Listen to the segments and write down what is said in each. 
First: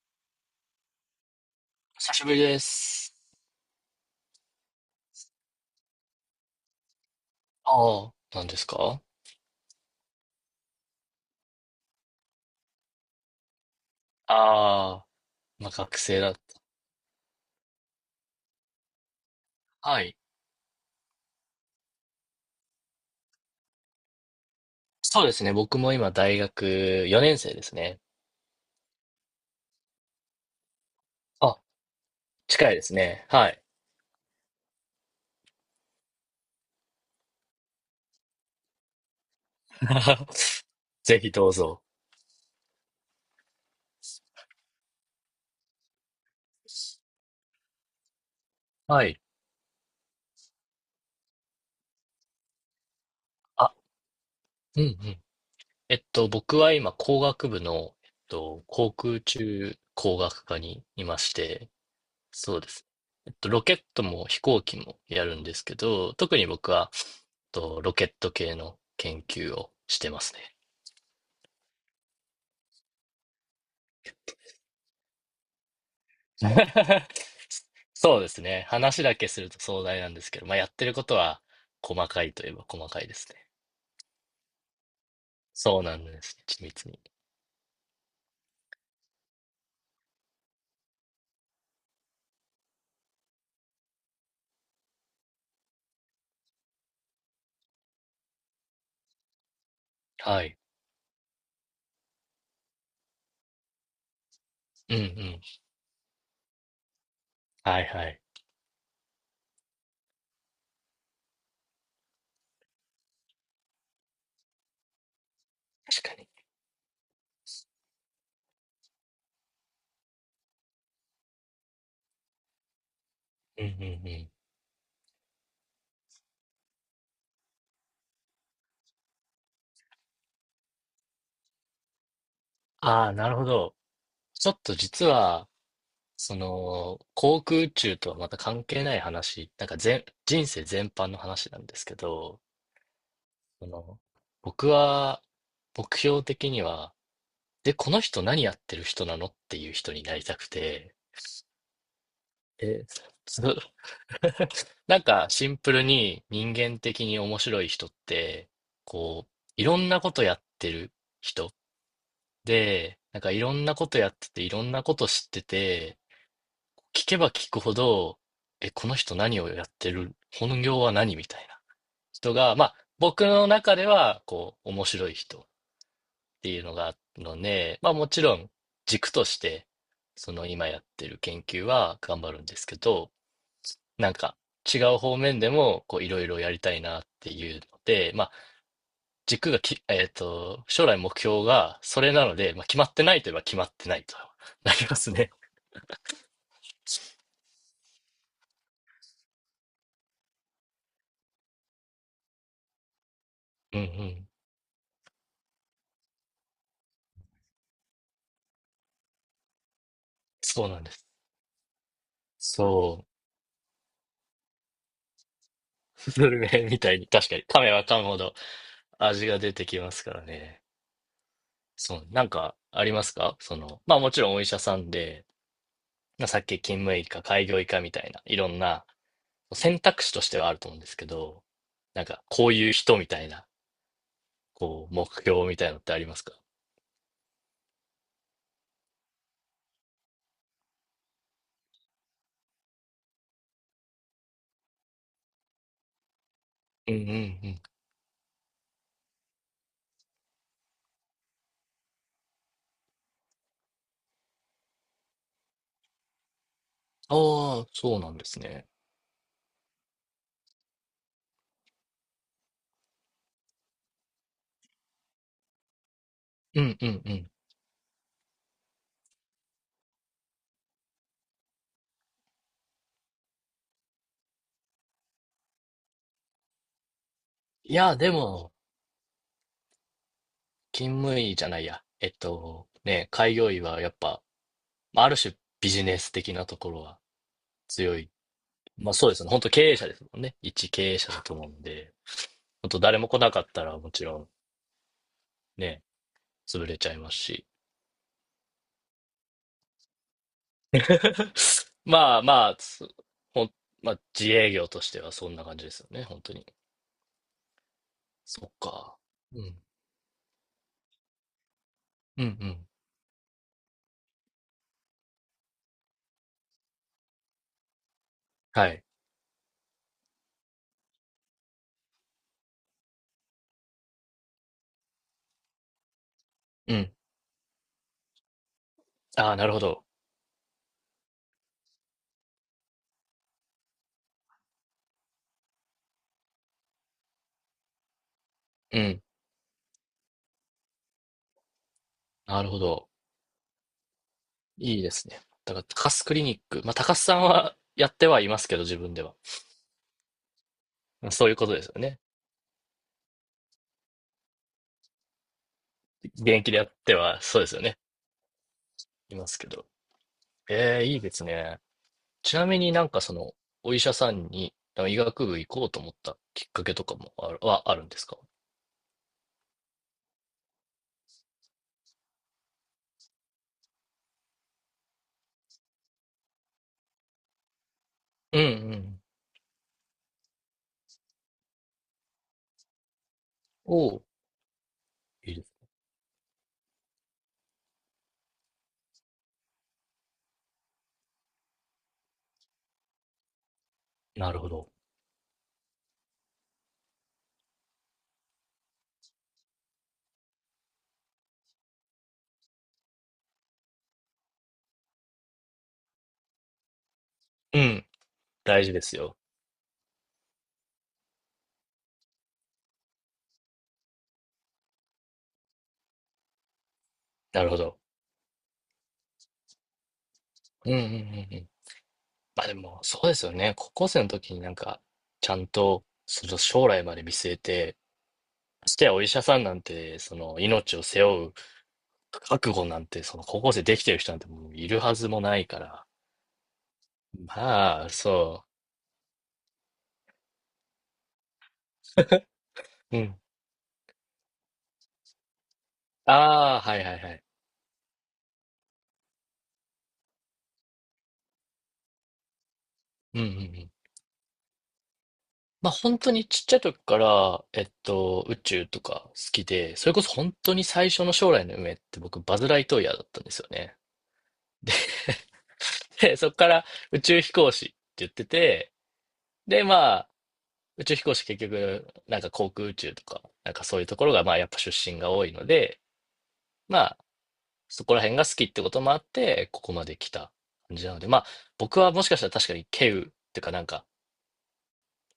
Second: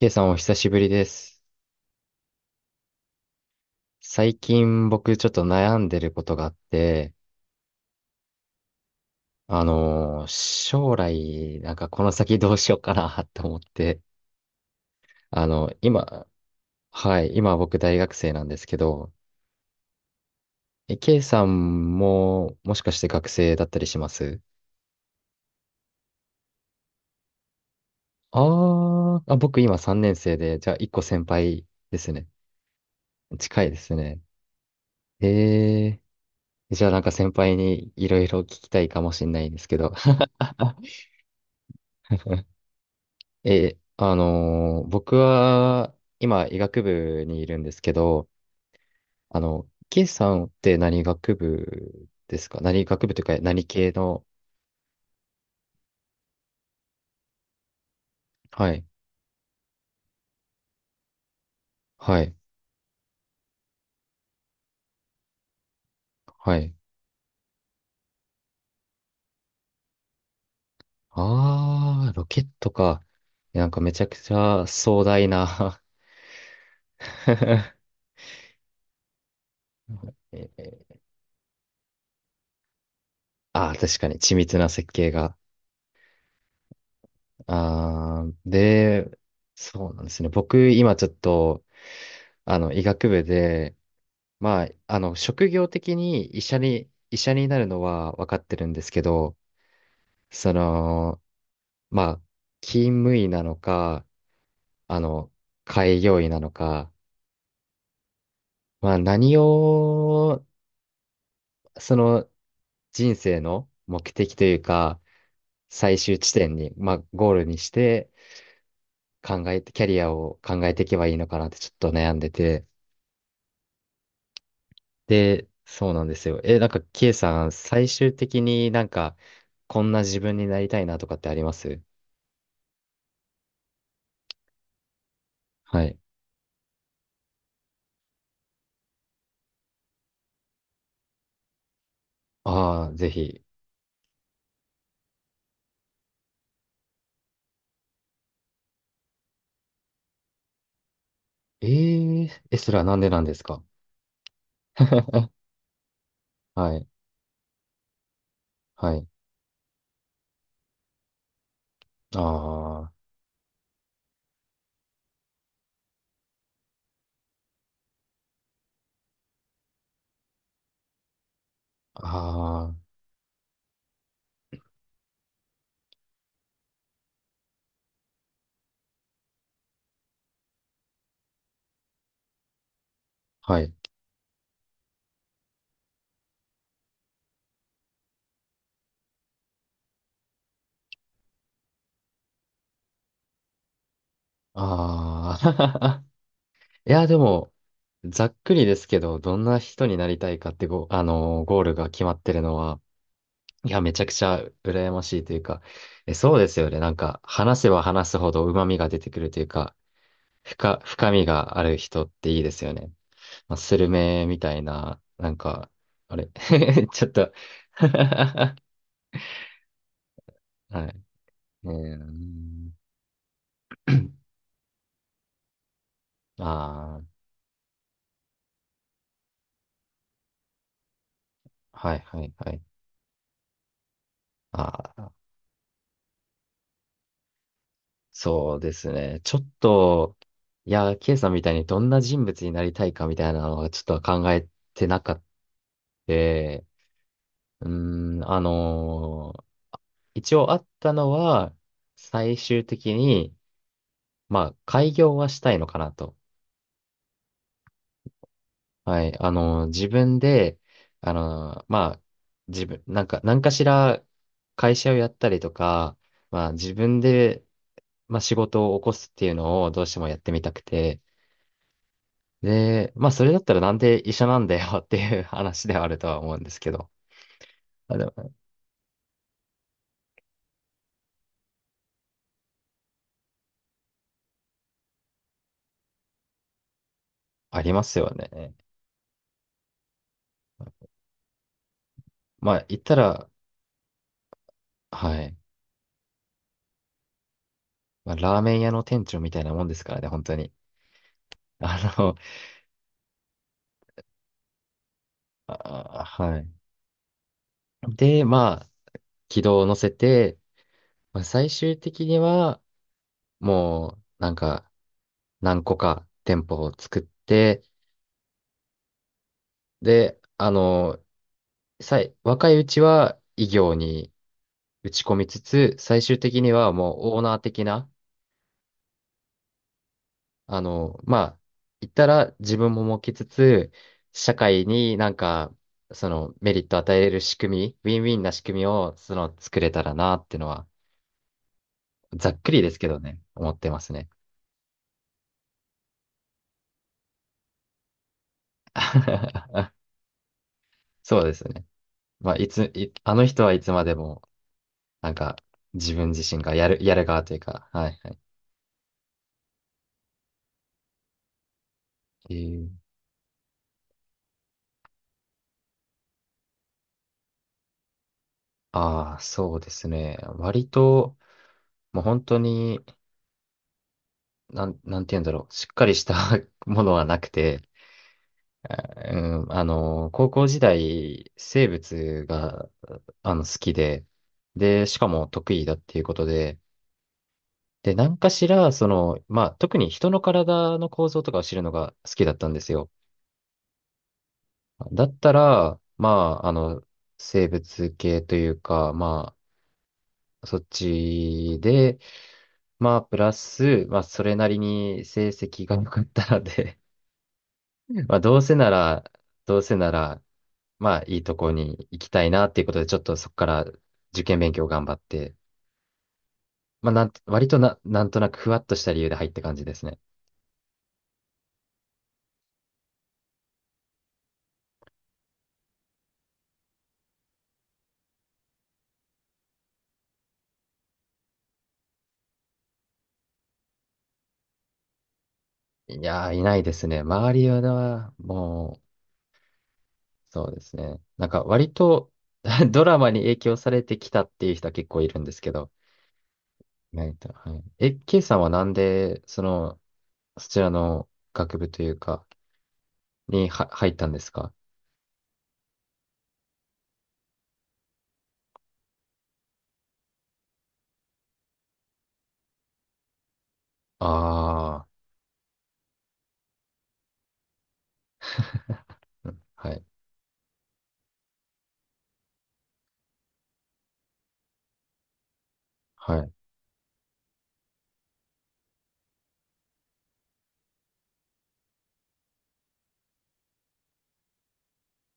K さんお久しぶりです。久しぶりです。最近僕ちょっと悩んでることがあって、ああ、何ですか？将来、なんかこの先どうしようかな って思って、ああ、まあ学生今、だ。はい、今僕大学生なんですけど、はい。え K さんももしかして学生だったりします？そうですね。僕も今大学4年生ですね。あーあ、僕今3年生で、じゃあ1個先あ、輩ですね。近いですね。は近い。いですね。えじゃあなんか先輩にいろいろ聞きたいかもしれないんですけど。ぜひどうぞ。え、あのー僕は今医学部にいるんですけど、はい。ケイさんって何学部ですか？何学部というか何あ、系の？うんうん。僕は今工学部の、はい、航空宇宙工学科にいまして、はい、そうです。えっと、ロケットも飛行機もやるんですけど、特には僕い。は、ロケット系の研究をしてますね。あー、ロケットか。なんかめちゃくちゃ壮大な そうですね。話だけすると壮大なんですけど、えまあ、やってるー、ことは細かいといえば細かいですね。ああ確かに緻密な設計が。そうなんです。緻密に。ああで、そうなんですね。僕今ちょっと、医学部で、まあ、職業的に医者になるのは分かってるんですけど、はそい。の、まあ、勤務医なのか、うんあうの、ん。開業医なのか、はいはい。まあ、何を、その、人生の目的というか、最確か終に。地点に、まあ、ゴールにして、考えて、キャリアを考えていけばいいのかなってちょっと悩んでて、うんうんうん。で、そうなんですよ。え、なんか、ケイさん、最終的になんか、こんな自分になりたいなとかってあります？ああ、なるほど。ちょっと実は、はい。その、航空宇宙とはまた関係ない話、なんか全、人生全般の話なんですけど、ああ、ぜひ。その、僕は、目標的には、で、この人何やってる人なのっていう人になりたくて、えー、え、それはえ、なんでなんでつすか？ なんか シンプルに人は間い、的に面白い人って、はい。こう、いろんなことやってる人あで、なんかいろんなことやってて、いろんなこと知ってて、聞けば聞くほど、え、この人何をやってる、本業は何みたいなあ、人が、まあ、あ僕の中では、こう、面白い人。っていうのがあるので、まあもちろん軸として、その今やってる研究は頑張るんですけど、あ、はい。なんか違う方面でもこういろいろやりたいなっていうので、まあ軸がき、将来目標がそれなので、まあ決まってないといえば決まってないと なりますね。ああ、いや、でも、ざっくりですけど、どんな人になりたいかってご、ゴールが決まってるのは、いうんや、うめちゃくちん。ゃ羨ましいというか、え、そうですよね。なんか、話せば話すほど旨味が出てくるというか、そうなんです。深みがある人っていいですそよね。まあ、スルメみたいな、なんか、う。あスれ。 ル メみたいちに、ょっ確と。 かに噛め ば噛むほどは味が出てきますからね。い。えそう。なんかー、ありますか？その、まあもちろん お医者さんで、まあさっき勤務あ医か開業医かみたいな、いろんな選択肢としてはあると思うんですけど、あ、はいなんはか、いこはうい。いう人みたいな、こあう、目あ、標みたいなのってありますか？そうですね。ちょっと、いや、ケイさんみたいにどんな人物になりたいかみたいなのはちょっと考えてなかった。ううんうんうん。ーん、一応あったのは、最終的に、まあ、開業はしたいのかなと。ああ、そうなんですね。はい。自分で、まあ、自分、なんか、何かしら会社をやったりとか、まあ、う自んう分んうん。で、まあ、仕事を起こすっていうのをどうしてもやってみたくて、で、まあ、それだったらなんで医者なんだよって いう話ではあるとは思うんですけど、いや、あ、ででも、も、勤務医じゃないや。えっと、ね、開業医はやっぱ、まあある種ビジネス的なところはありま強すよい。ね。まあそうですね。本当経営者ですもんね。一経営者だと思うんで、まあ、本言当った誰も来ら、なかったらもちろんはい。ね、潰れちゃいますし。まあ、ラーメン屋の店長みたいなもんですからね、本当に。あの、まあまあ、つほん、まあ、自営業としてはそんな感じですよあ、ね、本当はい。に。で、そっまあ、か。う軌ん。道を乗せて、まあ、最終的にうんうは、ん。もう、なんか、何個か店舗を作って、はい。で、若いうちは異業に打ち込みつつ、最終的にはうん。もうオーナー的な、ああ、なるほど。まあ、言ったら自分も設けつつ、社会になんか、そのメリット与えれる仕組み、ウィンウィンな仕組みうを、ん。その、作れたらなっていうのは、ざっなるくりほですけど。どね、思ってますね。いいですね。だから、高須クリニック。まあ、高須さんはやってはいますけど、自分では。まあそうそういでうすことでね。すよね。まあ、いつ、いあの人はいつまでも、なんか、自分現自身役がでややっる、てやるは、側といそううですよか、ね。はいはいますけど。ええ、いいですね。い。えちなみー、になんかその、お医者さんに、なんか医学部行こうと思ったきっかけとかもある、はあるんですか？ああ、そうですね。割と、もう本当に、なんて言うんだろう。しっかりした ものはなくて、うんうあん。うん、高校時代、生物が、好きおお。で、で、しかも得意だっていうことで、で、何かしら、その、まあ、特に人の体の構造とかを知るのが好きだったんですよ。なるほど。だったら、まあ、生物系というか、まそっちで、まあ、プラス、まあ、それなりに成績が良かったので、うん。まあ、どうせ大な事ですら、よ。どうせなら、まあ、いいとこに行きたいなっていうことで、ちょっとそこから受験勉強頑張って、まあ、な割るほとな、ど。なんとなくふわっとした理由で入った感じですね。うんうんうんうん。まあでも、そうですよね。高校生の時になんか、ちゃんと、その将来まで見据えて、ましてやお医者さんなんて、その命を背負う覚悟なんて、その高校生できてる人なんてもういるはずもないから。いやー、いないですね。周りまあ、は、そもう、そうですね。なんか、割と ドう。ラうマん。に影響されてきたっていう人は結構いるんですけど、ああ、はいは意いは外い。とはい。え、K さんはなんで、その、そちらの学部というか、うんうんうにはん。入ったんですか？まあ本当にちっちゃい時から、宇宙とか好きで、それこそ本当に最初の将来の夢って僕、バズ・ライトイヤーだったんですよね。ああで、そこから宇宙飛行士って言ってて、ー、で、はまい、あ、宇宙飛行士結局、なんか航空宇宙とか、なんかそういうところが、まあやっぱ出身が多いので、はい。まあ、そこら辺が好きってこともあって、ここまで来た感じなので、まあ、僕はもしかしたら確かに稀有ていうかなんか、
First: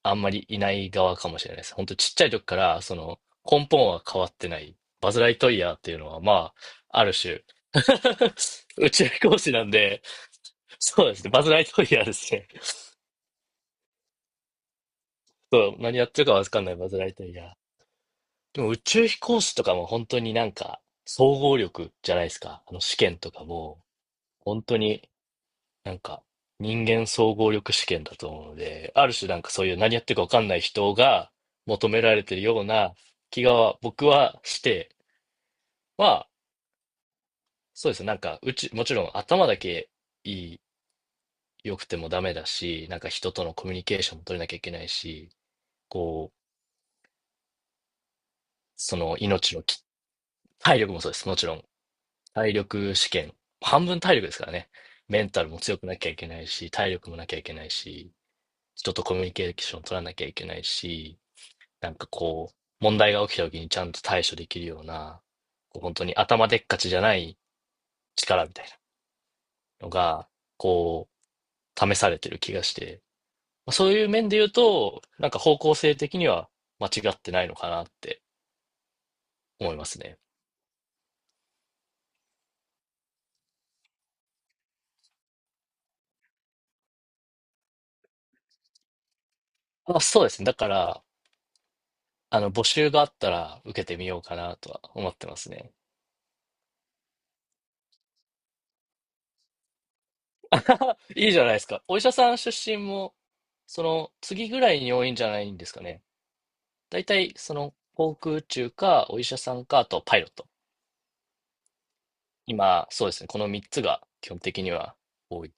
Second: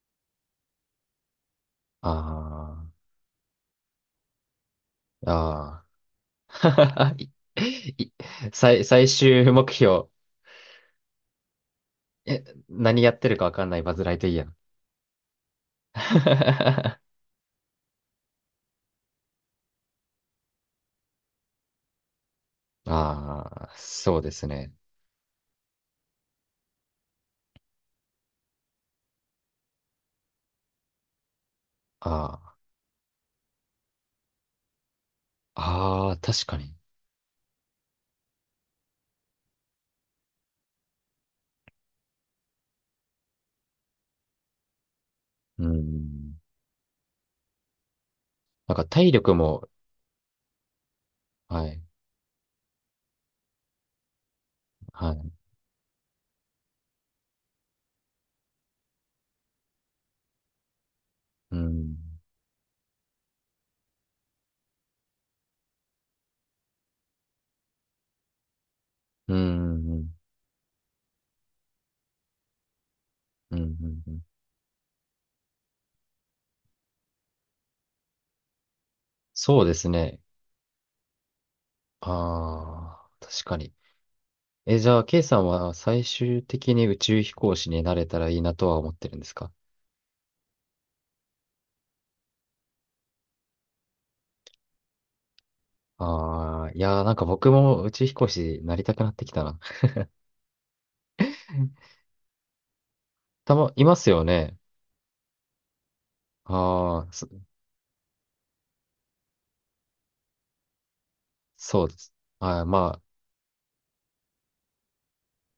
あんまりいない側かもしれないです。本当ちっちゃい時から、あその、根本は変わってない、バズ・ライトイヤーっあ、ていうのは、まあ、あるああ。種 い い宇宙最飛行終士な目んで、標。そうですね、バズ・ライトイヤーですえ、ね。何やってるかわかんないバズライトイヤー。そう、何やってるかわかん ないバズ・ライトイヤー。でも宇宙飛行士とかも本当になんか、総合力じゃないですか。あの試験とかああ、も、そうです本ね。当になんか、人間総合力試験だと思うので、ある種なんかそういう何やってるかわかんない人が求められてるあような気が僕はして、まあ、ああ、あ、確かに。そうですね。なんか、うち、もちろん頭だけいい、良くてもダメだし、なんか人とのコミュニケーションも取れなきゃいけないし、うこん。う、なんかそ体の力命のも、き、体力もそうです。もちろん。はい、体力試験。半分体力ですからね。はメンい。タルも強くなきゃいけないし、体力もなきゃいけないし、人とコミュニケーション取らなきゃいけないし、うなんん。かこう、問題が起きた時にちゃんと対処できるような、こう本当に頭でっかちじゃない力みたいうなのん、うん、が、こう、試されてる気がして、うん、うまあん。そういううん、面で言うと、なんか方向性的には間違ってないのかなってそう思でいますすね。ね。ああ、確かに。え、じゃあ、ケイさんは最終的に宇宙飛行士になれたらいいなとは思ってるんですか？あ、そうですね。だから、あの、募集があったら受けてみようかなとは思ってますね。ああー、いやー、なんか僕も宇宙飛行士になりたくなってきたな。いいじゃないですか。お医者さん出身も、たま、そいますのよ次ね。ぐらいに多いんじゃないんですかね。大ああ、そ、体、その航空宇宙か、お医者さんか、あとパイロット。そうです。あー、今、まそうですね。この3つが基本的には多い。い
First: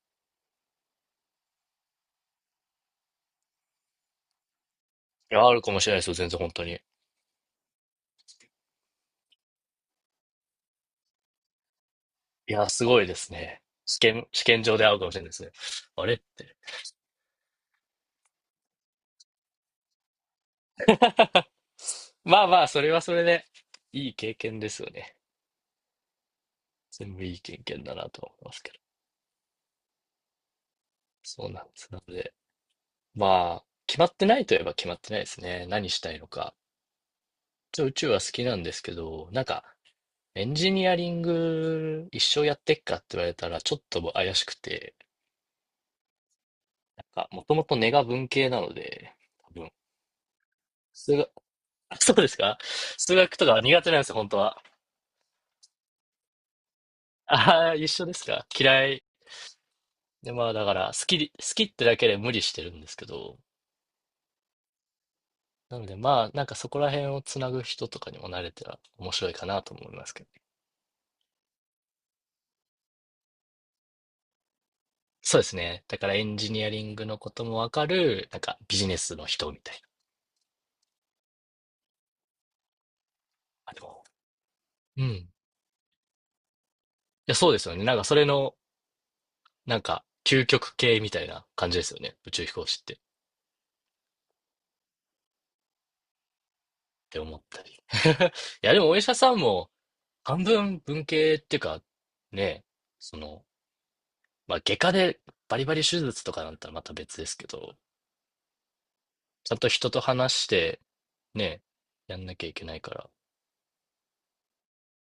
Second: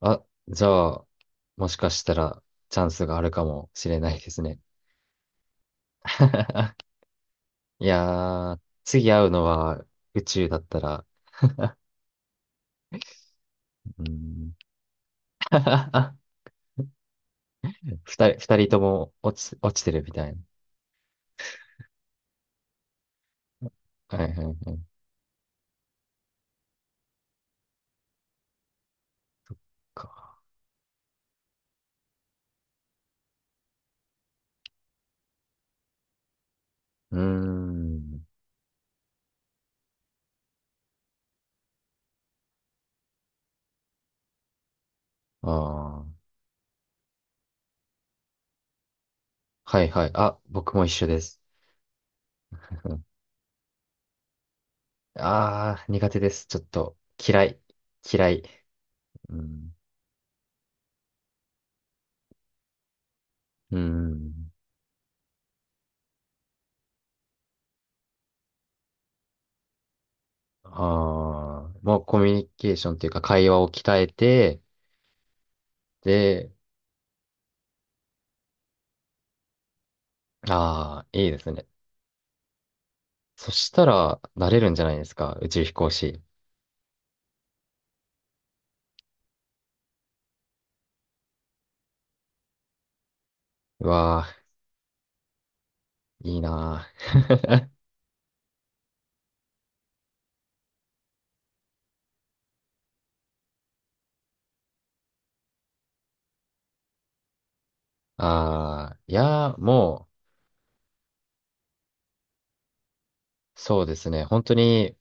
あ、あ、じゃあ、もしかしたらチャンスがあるかもしれないですね。や、あるかもしれないですよ。全然本当に。いやー、次会うのは宇宙だったら、いや、すごいですね。うー試ん、験場で会うかもしれないですね。あれっ て。二人とも落ちてるみたいな。まあまあ、それはそれで、いいはい経はいは験ですよい。ね。全部いい経験だなと思いますけど。そうなんです。なので、まあ、決まってないといえば決まってないですね。何したいのか。うー一応宇宙ん。は好きなんですけど、なんか、エンジニアリング一生やってっかって言われたらちょっと怪しくて、ああ。なんか、もともと根が文系なので、多分、はいはい。あ、僕も一緒数で学、す。あ、そうですか？数学とか苦手なんですよ、本当は。ああー、苦手です。ちょっと、嫌い。ああ、一緒です嫌い。か？嫌い。うん。で、まあだから、好きってだけで無理してるんですけど、うん。なのでまあ、なんかそこら辺をつなぐ人とかにも慣れたら面白いかなと思いますけどね。ああ、もうコミュニケーションというか会話を鍛えて、そうですね。だからエンで、ジニアリングのこともわかる、なんかビジネスの人みたいな。ああ、いいですね。そしあ、でたも、ら、なれるんじゃないうですん。か。宇宙飛行士。や、そうですよね。なんかそれの、なんか、究極系みたいな感じですよね。宇宙飛行士って。っうわあ、いいなて思ったあ。り。いや、でもお医者さんも、半分文系っていうか、ね、その、まあ、外科でバリバリ手術とかなんたらまた別ですけど、ああ、いやちゃー、んと人ともう、話して、ね、やんなきゃいけないから。いそうですね。本当に、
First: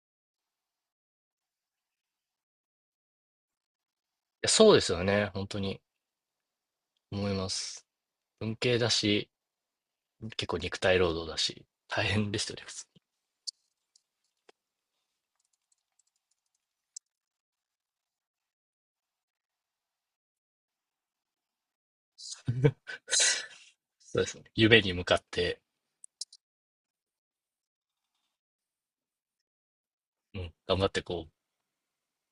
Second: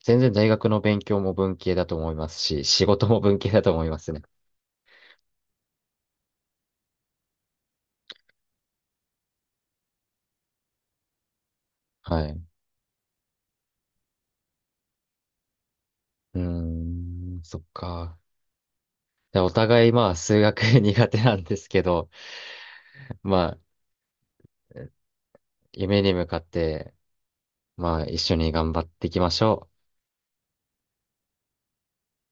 全然大学の勉強も文系だと思いますし、仕事も文系だと思いますね。や、そうですよね。本当に思います。文系だし、結構肉体労働だし、大はい。変でうしたね、普通に。ーん、そっか。でお互いまあ数学 苦手なんですけど、ま あそうですね。夢に向かって、夢に向かって、まあ一緒に頑張っていきましょう。うん、頑張ってこう、